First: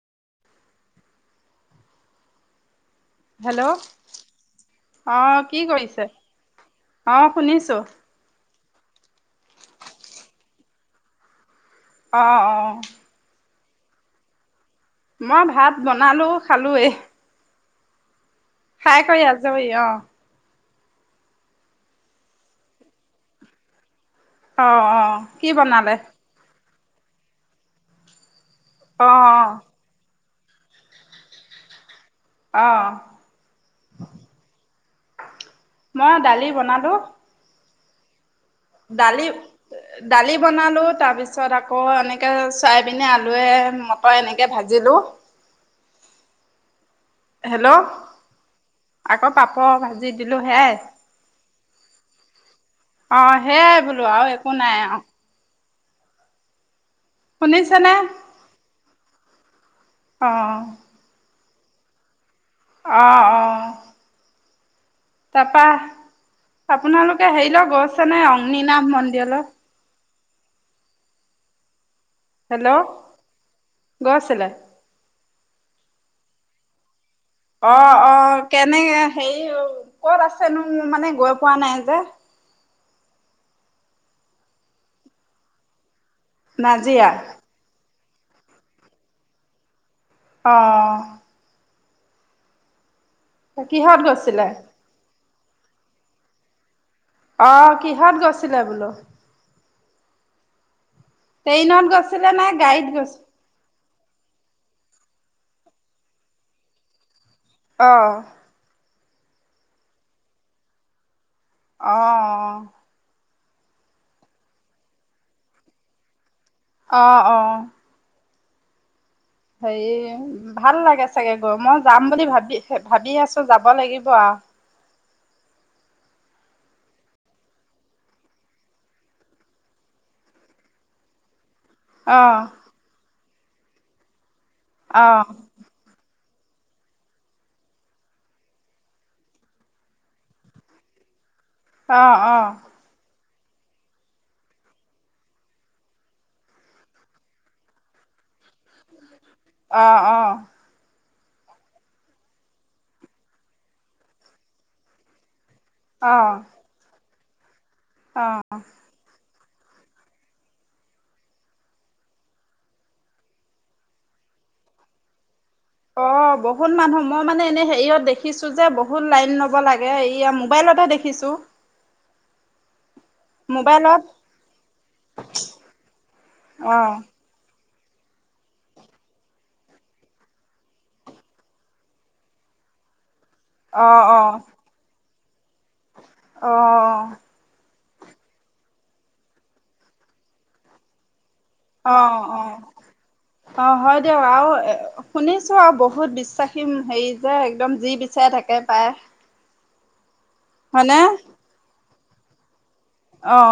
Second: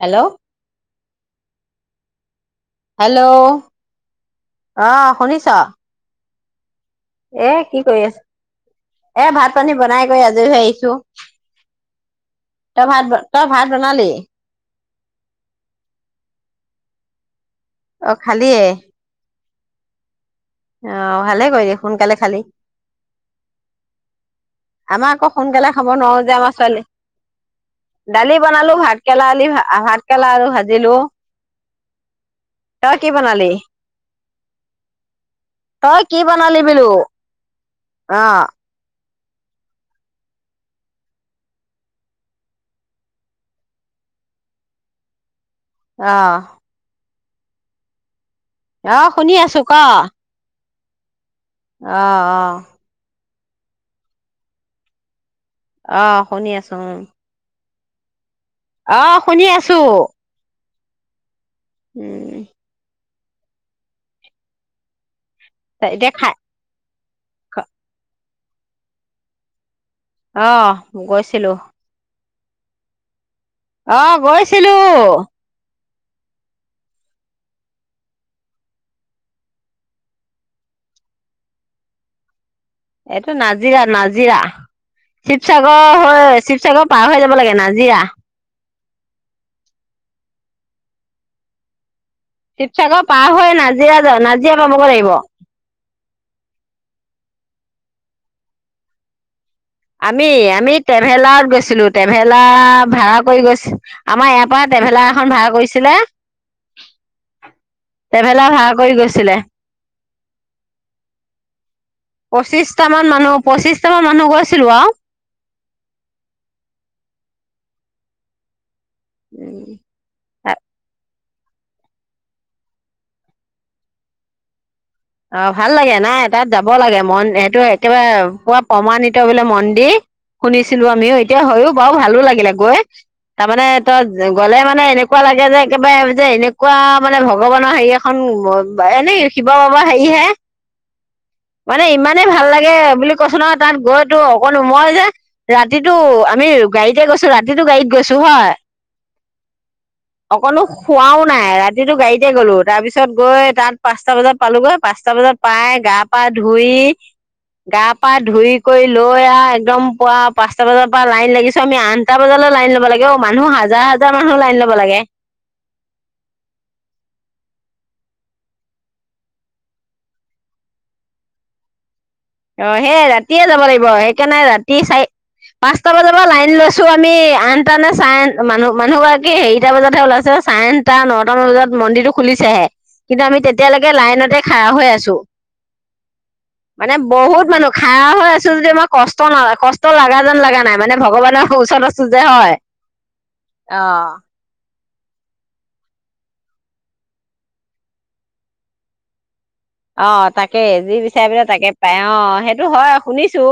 Hello hello অ আহ শুনিছ কি কৰিছে অ এ শুনিছো কি কৰি আছ এ ভাত পানী বনাই কৈ আজৰি হৈ আহিছো অঁ অ তই ভাত তই ভাত বনালি মই ভাত বনালো খালোৱে অ খালিএ জাবা আহ ভালে কৰি দে সোনকালে খালি অ অ আমাৰ আকৌ কি সোনকালে খাব বনালে নোৱাৰো যে আমাৰ ছোৱালী ডালি অ অ [unintelligible] কেৰলা আৰু ভাজিলো। অ তই কি বনালি? তই মই কি দালি বনালি বুলো? বনালো অ'। দালি- দালি বনালোঁ তাৰপিছত আকৌ এনেকে ছয়াবিনে আলুৱে মটৰে এনেকে ভাজিলো । অহ। হেল্ল'। আকৌ শুনি আছো পাপৰ ক ভাজি দিলো সেয়াই । অ' অ'। অ' সেইয়াই বুলো আৰু একো নাই অ'। অ' শুনি আছো উম। শুনিছানে? অ শুনি আছো। অ'। উম। অ' অ'। তাৰপা, এতিয়া খাই আপোনালোকে হেৰি লৈ গৈছেনে অং নীনাভ মন্দিৰলৈ। অহ গৈছিলো। হেল্ল'। অ' গৈছিলে? গৈছিলো। অ' অ' কেনেকে হেৰি কত আছিনো ম - মানে গৈ পোৱা নাই যে। এইটো নাজিৰা নাজিৰা শিৱসাগৰ। শিৱসাগৰ নাজিৰা পাৰ হৈ যাব লাগে নাাজিৰা। অ'। শিৱসাগৰ পাৰ হৈ নাজিৰা কিহত যা - গৈছিলে? নাজিৰা পাবকৈ লাগিব। অ' কিহত গৈছিলে বুলো? আমি আমি ট্ৰেভেলাৰত গৈছিলো। ট্ৰেইনত গৈছিলে নে গাড়ীত ট্ৰেভেলাৰ ভাড়া গৈছিল? কৰি গৈছ আমাৰ ইয়া পৰা ট্ৰেভেলাৰ এখন ভাড়া কৰিছিলে। অ', ট্ৰেভেলাৰ ভাড়া কৰি গৈছে। চিলে অ', পঁচিচটা মান মানুহ পঁচিচটামান মানুহ গৈছিলো আৰু অ ' অ ' সেয়ে ভাল লাগে। চাগে গৈ মই যাম বুলি ভাবি -ভাবি আছো যাব লাগিব আওঁ। অ'ভাল লাগে নাই তাত যাব লাগে ।মন সেইটো একেবাৰে পুৰা প্ৰমাণিত বোলে মন্দিৰ, শুনিছিলো আমিও এতিয়া হয়। বাৰু ভালো অ', লাগিলে গৈ। তাৰমানে তই গ'লে মানে এনেকুৱা অ', লাগে যে একেবাৰে যে এনেকুৱা মানে ভগৱানৰ হেৰি এখন এনেই শিৱ বাবাৰ হেৰি হেৰী হে। মানে অ', ইমানে অ', ভাল লাগে বুলি। কৈছো নহয় তাত গৈ তোৰ মই যে ৰাতিতটো আমি গাড়ীতে গৈছো ৰাতিতো গাড়ীত গৈছো হয়। অ', অকলো শুনাও নাই ৰাতিটো গাড়ীতে গ'লো তাৰপিছত গৈ তাত পাঁচটা বজাত পালোগৈ পাঁচটা বজাত পাই গা অ', পা অ', ধুই গা পা অ'। ধুই কৰি লৈ আও। একদম পুৱাাঁচটা বজাৰ পৰা লাইন লাগিছ আমি আঠটা বজাল লাইন লব লাগে অ মানুহ হাজাৰ হাজাৰ মানুহ লাইন ল'ব লব লাগে। অ' বহুত মানুহ মই মানে এনে হেৰিয়ত দেখিছো যে বহুত লাইন লব লাগে এইয়া মোবাইলতে দেখিছো। অ ', সেই ৰাতিয়ে যাব লাগিব মোবাইলত সেইকাৰণে ৰাতি চাৰি পাঁচটা বজাৰাব লাইন অ লৈছো আমি আঠ তানে চাৰে মানুহ মানুহগৰাকী হেৰিটা বজাতহে ওলাইছে চাৰেনটা নটাামান বজাত মন্দিৰটো খুলিছেহে। কিন্তু আমি অ তেতিয়ালৈকে অ লাইনতে খাৰা হৈ আছো। মানে অ' বহুত মানুহ খাৰা হৈ আছো যদিও মানে কষ্ট ন কষ্ট লগা যেন যলগা নাই মানে ভগৱানক অ -অ -অ হয় দিয়ক আৰু এ শুনিছো আৰু বহুত বিশ্বাসী হেৰি যে একদম যি বিচাৰে তাকে পাই। অ 'তাকে যি বিচাৰ বুলে তাকে পায়। পায় অ সেই সেইটো হয় অ শুনিছো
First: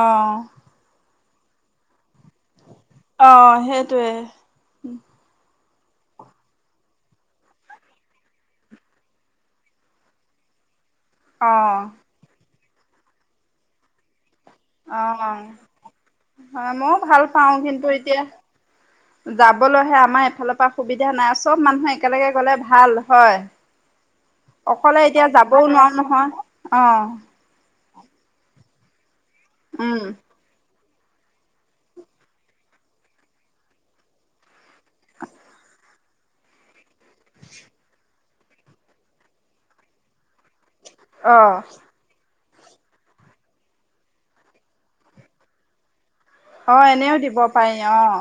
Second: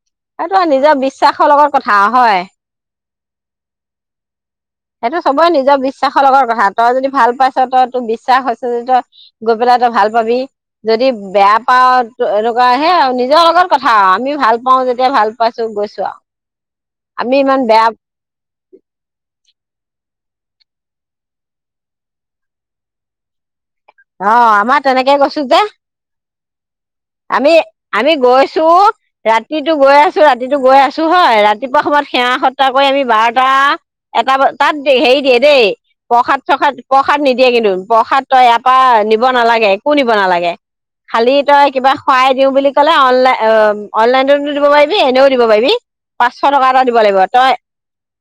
অ এইটো নিজৰ বি বিশ্বাসৰ লগত কথা হয়। অ' সেইটোৱে সেইটো চবৰে নিজৰ নিজৰ বিশ্বাসৰ লগত কথা তই যদি ভাল পাইছ তই তোক বিশ্বাস হৈছে যদি তই গৈ পেলাই তই ভাল পাবি। যদি অ বেয়া পাওঁ এইটো লগে হে আও আৰু নিজৰ লগত কথা আমি ভাল পাওঁ অ যেতিয়া ভাল হয় পাইছো গৈছো আৰু মইও ভাল আমি পাওঁ ইমান বেয়া কিন্তু এতিয়া যাব। যাবলৈহে আমাৰ এইফালৰ পৰা সুবিধা নাই চব মানুহে একেলগে গলে ভাল হয়। অ আমাৰ অকলে তেনেকে এতিয়া গৈছো যে যাবও নোৱাৰো নহয় আহ। আমি আমি গৈছো। ৰাতিতো গৈ উম, আছো ৰাতিটো গৈ আছো। চো হয় ৰাতিপুৱা সময়ত সেৱা সত্তাহ কৰি আমি বাৰটা এটা তাত হেৰি দিয়ে দেই প্ৰসাদ চসাদ। প্ৰসাদ নিদিয়ে কিন্তু প্ৰসাদ । তই ইয়াত। নিব নালাগে একো নিব নালাগে। খালি অ', তই কিবা খোৱাই। দিওঁ বুলি কলে অনলাইন অ অনলাইনতো দিব পাৰিবি এনেও দিব পাৰিবি। পাঁচশ টকা এটা অ', দিব এনেও লাগিব তই পাৰি অ',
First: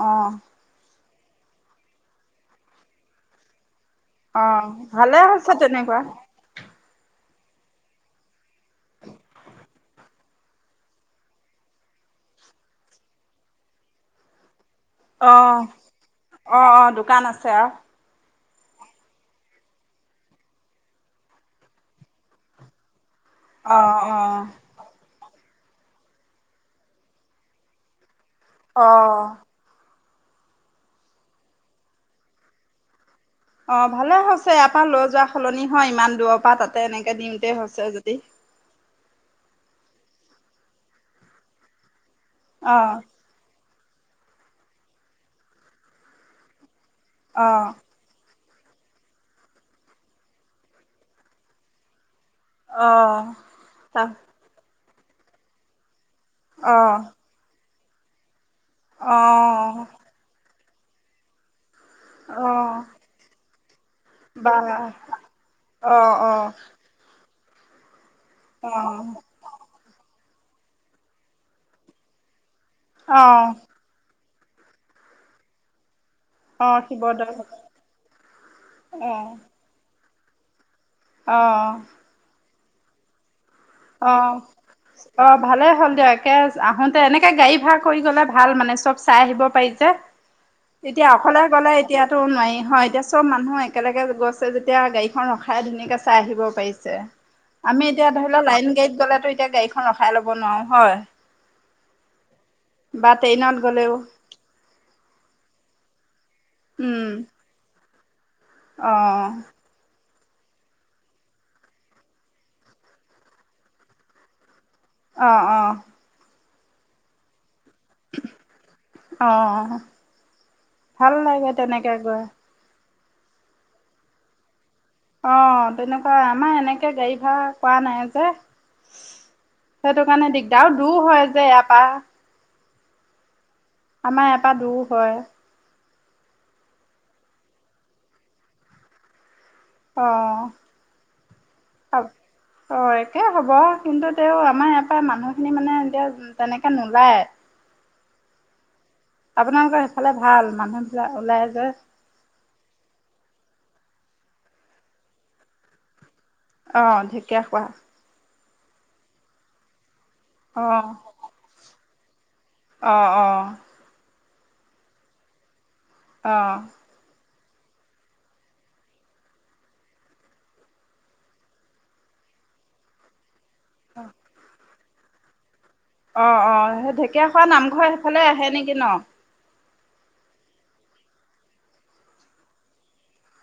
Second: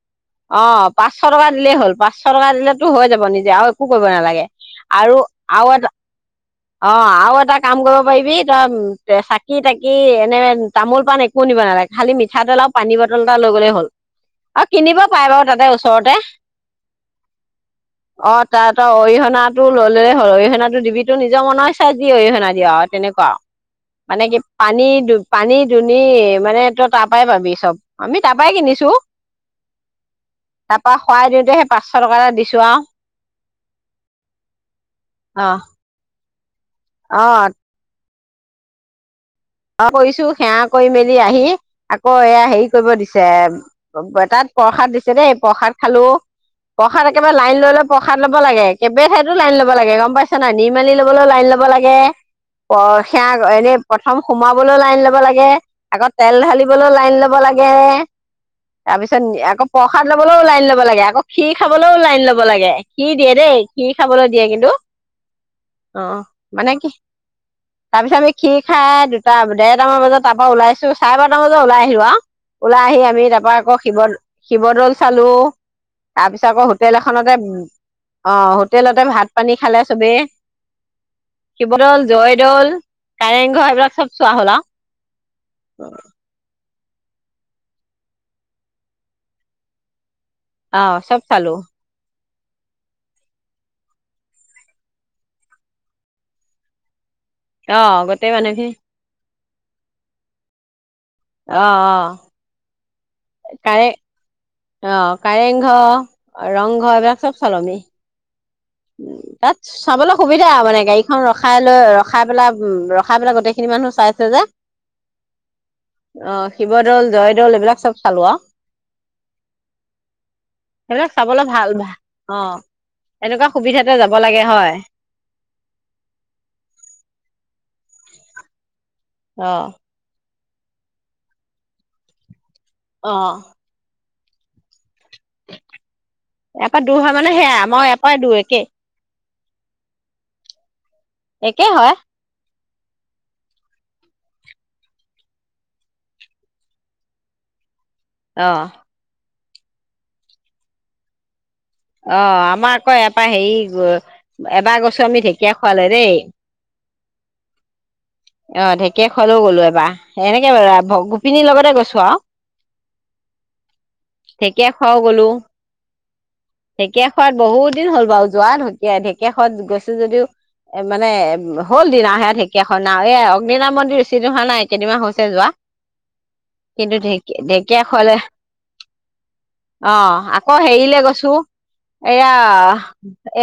অ। পাঁচশ টকা দিলেই হ'ল পাঁচশ টকা দিলেতো হৈ যাব নিজে আৰু। একো কৰিব নালাগে আৰু। চ আৰু এটা তেনেকুৱা। অ আৰু এটা কাম কৰিব পাৰিবি তই চাকি তাকি এনে তামোল পাণ একো নিব নালাগে খালি মিঠাতেল আৰু পানী বটল এটা লৈ গ'লে হ'ল। আৰু কিনিব পাৰে বাৰু অ', তাতে ওচৰতে অ', অ', দোকান আছে আৰু অ। তাত এটা অৰিহণা টো ললে। অৰিহণাটো দিবি নিজৰ মনৰ ইচ্ছা যি অৰিহনা দিয় আৰু তেনেকুৱা। ক অ', মানে কি অ', পানী ব্যৱহাৰ। পানী দুনি মানে তই তাৰ পৰাই পাবি চব আমিত। তাৰপাই কিনিছো। অ', তাৰপা শৰাই দিওঁতে সেই পাঁচশ টকা এটা দিছো আৰু। অ ভালে হৈছে। এয়াৰ পৰা লৈ যোৱা অ সলনি হয় ইমান দূৰ। পাতাত। এনেকে অ দিওঁতে হৈছে য। [unintelligible] [unintelligible] সেয়া কৰিছো সেৱা কৰি মেলি আহি। অ এয়া হেৰি কৰিব অ', দিছে। তাত প্ৰসাদ দিছে দেই প্ৰসাদ খালো। প্ৰসাদ একেবাৰে লাইন অ', লৈ ললে প্ৰসাদ। ল লাগে কেইবা ঠাইতো লাইন ল'ব লাগে গম পাইছ নাই নিৰ্মালি লবলৈও লাইন ল'ব লাগে প অ', সেয়া এনেই তা সোমাবলৈও লাইন ল'ব লাগে আগত তেল ঢালিবলৈ অ', লাইন ল'ব লাগে এ তাৰপিছত আকৌ অ', প্ৰসাদ ল'বলৈ ওলাইন ল'ব লাগে আকৌ খীৰ খাবলৈও লাইন লব লাগে অ', খিৰ দিয়ে দেই খিৰ খাবলৈ দিয়ে বা কিন্তু অ মানে কি তাৰপিছত আমি খীৰ খাই দুটা ডেৰটামান বজাত তাৰ পৰা ওলাইছো চাৰে বাৰটা বজাত ওলাই আহিলো আৰু ওলাই আহি আমি অ', তাৰপৰা আকৌ শিৱ শিৱদ'ল চালো তাৰপিছত আকৌ অ', হোটেল শিৱদৌল এখনতে অ হোটেলতে ভাত অ', পানী খালে চবেই অ', শিৱদৌল জয়দৌল কাৰেং অ অ ভালেই হ'ল আৰু দিয় একে আহোত এনেকে গাড়ী ভাড়া কৰি গ'লে ভাল মানে চব চাই আহিব পাৰি যে অ এতিয়া চব অকলে চালো গ'লে এতিয়া টো নোৱাৰি হয় এতিয়া চব মানুহ একেলগে গৈছে যেতিয়া গাড়ীখন ৰখাই ধুনীয়াকে চাই আহিব পাৰিছে । অ আমি এতিয়া ধ গোটেই লাইন মানুহখিনি গাড়ীত গলে ত এতিয়া গাড়ীখন ৰখাই ল'ব নোৱাৰো হয় অঁ অঁ বা ট্ৰেইনত গ'লেও অ কাৰেংঘৰ ৰংঘৰ উম এইবিলাক চব চালো আমি অ তাত চাবলে সুবিধা মানে গাড়ীখন ৰখাই লৈ ৰখাই পেলাই উ ৰখাই পেলাই গোটেইখিনি মানুহ চাইছে যে আহ অঁ অঁ অ শিৱদৌল জয়দৌল এইবিলাক চব চালো আহ অ সেইবিলাক ভাল চাবলৈ লাগে ভাল ভাল তেনেকে গৈ অ এনেকুৱা সুবিধাতে যাব লাগে হয় অ তেনেকুৱা আমাৰ এনেকে গাড়ী ভা়ৰা কৰা নাই যে অ সেইটো কাৰণে দিগদাৰ এতিয়াও দূৰ হয় যে ইয়াৰ পৰা অ আমাৰ এপৰা দূৰ হয় । ইয়াৰ পৰাৰা দূৰ হয় মানে সেয়া আমই ইয় পৰাই দূৰ একেই । অঁ একেই হয় অ একে হব কিন্তু তেওঁ আমাৰ ইয়াৰ পৰা মানুহখিনি মানে এতিয়া তেনেকে নোলায় আহ আপোনালোকৰ সেইফালে ভাল মানুহ বিলাক ওলাই যে অ আমাৰ আকৌ এয়াৰপৰা হেৰি এবাৰ গছো আমি ঢেকীয়া খোৱালে দেই অ ঢেকীয়া খোৱা অ ঢেকে খলো গ'লো এবাৰ এনেকে বাৰ গোপিনীৰ লগতে গৈছো কোৱা অঁ অঁ ঢেকীয়া খাও গলো অ ঢেকিয়া খোবাত বহুত দিন হ'ল বাৰু যোৱা ঢেকীয়া ঢেকীয়াখনত গৈছো যদিও এ মানে হ'ল দিনা সে ঢেকীয়াখন না এই মীন মন্দিৰ ৰিচিৰ্ভ হোৱা নাই কেইদিনমাহ হৈছে যোৱা অ অ সেই কিন্তু ঢেকী ঢেকীয়াখোৱা নামঘৰ ঢেকীয়াখোৱালে সেইফালে আহে নেকি ন অ আকৌ হেৰিলে গৈছো এয়া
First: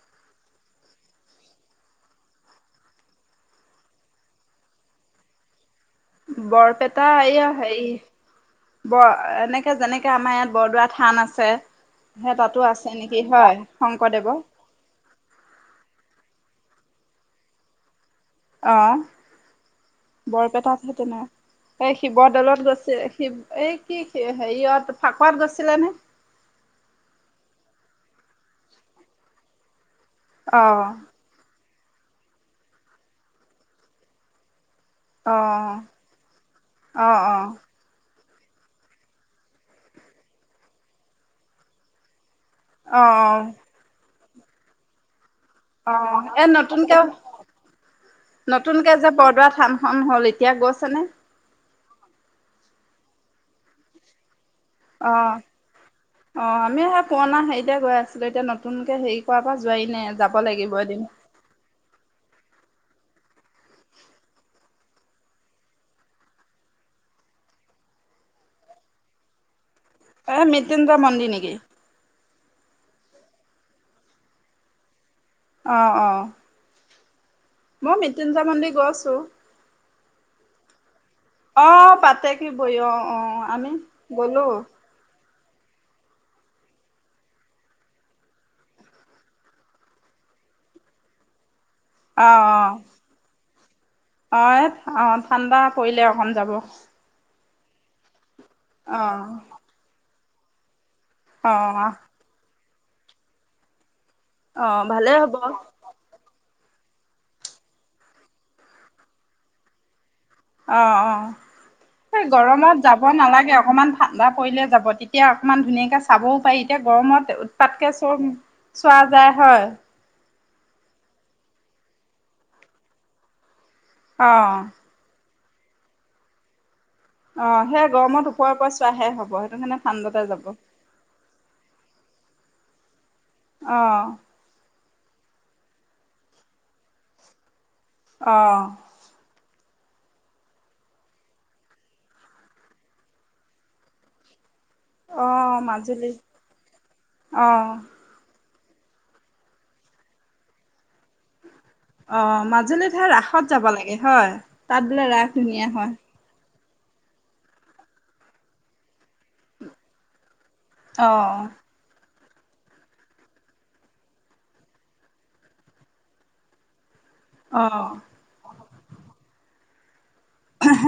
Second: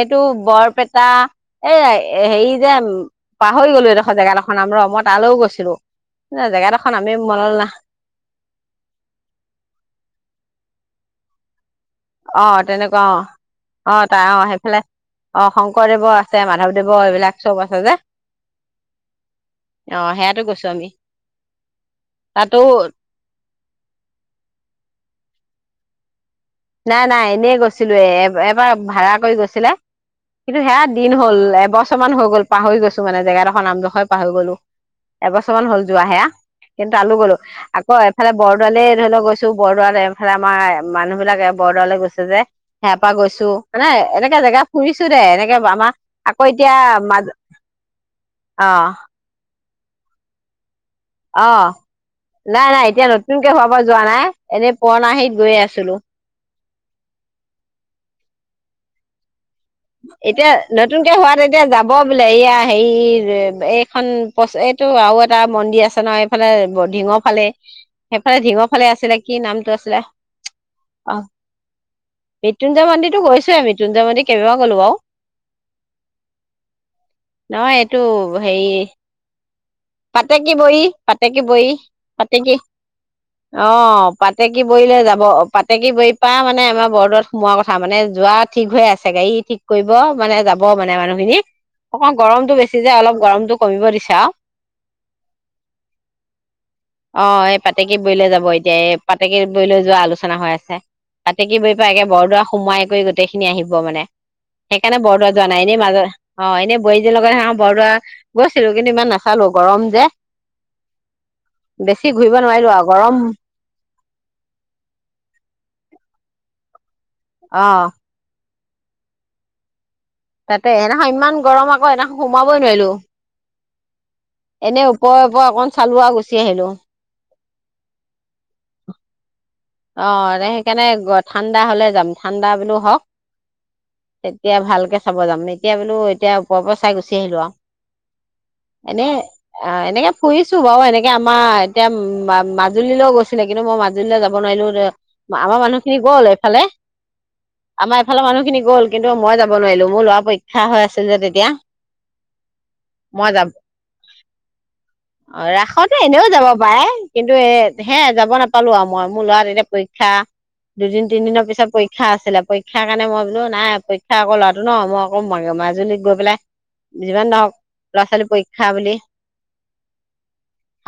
এইটো বৰপেটা এই হেৰি যে পাহৰি গলো এইডোখৰ জেগাডোখৰাম ৰ মই তালৈও গৈছিলো জেগাডোখৰ বৰপেটা নামেই এইয়া মনলৈ না হেৰি ব এনেকে যেনেকে আমাৰ ইয়াত বৰদোৱা থান আছে আছে হে অ তাতো আছে তেনেকুৱা অ নেকি হয় অ তাই শংকৰদেৱৰ অ সেইফালে অ শংকৰদেৱৰ আছে মাধৱদেৱ এইবিলাক চব আছে যে অ অ সেয়াতো গৈছো আমি বৰপেটাতহেতেন এই তাতো শিৱদৌলত গৈছে শিৱ এই কি হেৰিয়ত ফাকুৱাত গৈছে ছিলানে নাই নাই এনেই গৈছিলো এ এবাৰ ভা়ড়া কৰি গৈছিলে কিন্তু সেয়া অ', দিন হ'ল এবছৰ কিমান হৈ গল পাহৰি গছো মানে যেগাডখ নামডখৰ পাহৰি গলো এবছৰ মান অ', হ'ল যোৱা সেয়া কিন্তু আলো অ', গলো অ'। আকৌ ইফালে বৰদোৱালে ধৰি লও গৈছো বৰদোৱাল এইফালে আমাৰ মানুহবিলাক বৰদাললৈ গৈছে যে হে পা অ', গৈছো মানে এনেকে এনেকে জেগাু ফুৰিছো দে এনেকে আমাৰ অ আকৌ এ এতিয়া নতুনকে মাজ অ নতুনকে যে বৰদোৱা থাম হ'ল এতিয়া গছ অ নাই নাই এতিয়া নতুনকে হোৱাৰ পৰা যোৱা নাই এনেই পুৰণা অ হেৰিত গৈয়ে আছিলো অ আমি হেৰিতে পুৰণা হেৰিতে গৈ আছিলো এতিয়া নতুনকে হেৰি কৰাৰ পৰা যোৱাই নাই যাব এতিয়া লাগিব এদিন। নতুনকে হোৱাত এতিয়া যাব বুলি এয়া হেৰি এইখন এইটো আৰু এটা মন্দিৰ আছে ন এইফালে ঢিঙৰ ফালে সেইফালে ঢিঙৰ ফালে আছিলে কি নামটো আছিলে এ মৃত্যুঞ্জয় অ মন্দি নেকি? মৃত্যুঞ্জয় মন্দিৰ টো গৈছো আমি আ মৃত্যঞ্জয় মন্দিৰ কেইবাবা ক'লো অহ অহ নহয় এইটো হেৰি গৈছোঁ। পাতেকী বহ পাতেকী বহ অ', পাতে কি পাতেকী বৰি অ', অ আমি গ'লো। পাতেকী বহলে যাব পাতেকী বহি পৰা মানে আমাৰ বৰদত সোমোৱাৰ কথা মানে যোৱা ঠিক হৈ আছে গাড়ী ঠিক কৰিব মানে যাব মানে মানুহখিনি অকণমান অ', গৰমতটো অ'। বেছি যে অলপ গৰমতটো কমিব দিছে আও অ', এ অ ঠাণ্ডা পৰিলে অসম যাব অ এই পাতেকি বৈলে যাব হব এতিয়া এই অ', পাতেকে বৈ লৈ যোৱা আলোচনা আলোচনা হৈ আছে পাতেকি বহি পা অ', একে বৰদোৱা সোমাই কৰি গোটেইখিনি আহিব মানে অ', সেইকাৰণে ভালেই বৰদোৱা হ'ব। যোৱা অ'। নাই এনে মাজত অ এনেই বোৱাইজনীৰ লগত হাওঁ বৰদোৱা গৈছিলো কিন্তু ইমান নাচালো গৰম যে অ অ বেছি সে ঘূৰিব নোৱাৰিলো গৰমত আৰু যাব গৰম নালাগে অকণমান ঠাণ্ডা পৰিলে যাব তেতিয়া অকণমান ধুনীয়াকৈ চাবও পাৰি এতিয়া গৰমত অ উৎপাতকে চব চোৱা যায় হয় তাতে সেইদিনাখন ইমান গৰম আকৌ সেইদিনাখন সোমাবই নোৱাৰিলো অ', এনে ওপৰত মই অকন চালো আৰু গুচি আহিলো অ', সেই গৰমত ওপৰে ওপৰে চোৱাহে হ'ব সেইটো কাৰণে অ ঠাণ্ডাতে যাব। সেইকাৰণে ঠাণ্ডা হলে যাম ঠাণ্ডা বুলিও হওক অ', তেতিয়া ভালকে চাব যাম এতিয়া বোলো এতিয়া ওপৰৰ পৰা চাই গুচি আহিলো আৰু অ এনে অ এনেকে ফুৰিছো বাৰু এনেকে আমাৰ এতিয়া মা মাজুলীলৈও গৈছিলে কিন্তু মই মাজুলীলৈ যাব বনাই লো আমাৰ অ', মানুহ খিনি মাজুলী গ'ল এইফালে অ', আমাৰ এইফালে মানুহ খিনি গ'ল কিন্তু মই যাব নোৱাৰিলো মোৰ ল'ৰা পৰীক্ষা হৈ আছিল যে তেতিয়া অ মাজুলী হে ৰাসত যাব লাগে হয় তাত বোলে ৰাস ধুনীয়া হয় পাই কিন্তু এ হে যাব নাপালো আৰু মই মোৰ ল'ৰা তেতিয়া পৰীক্ষা দুদিন অ', তিনিদিনৰ পিছত পৰীক্ষা আছে আছিলে পৰীক্ষাৰ কাৰণে মই বোলো নাই পৰীক্ষা আকৌ ল'ৰাটো ন মই আকৌ মাজুলীত গৈ পেলাই যিমান নহওক অ', ল'ৰা ছোৱালী পৰীক্ষা পৰীক্ষা বুলি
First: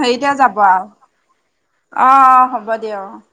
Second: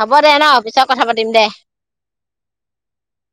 হ'ব দে আৰু ন যাব পিছত কথা পাতিম দে আৰু অ অ হ'ব দিয়ক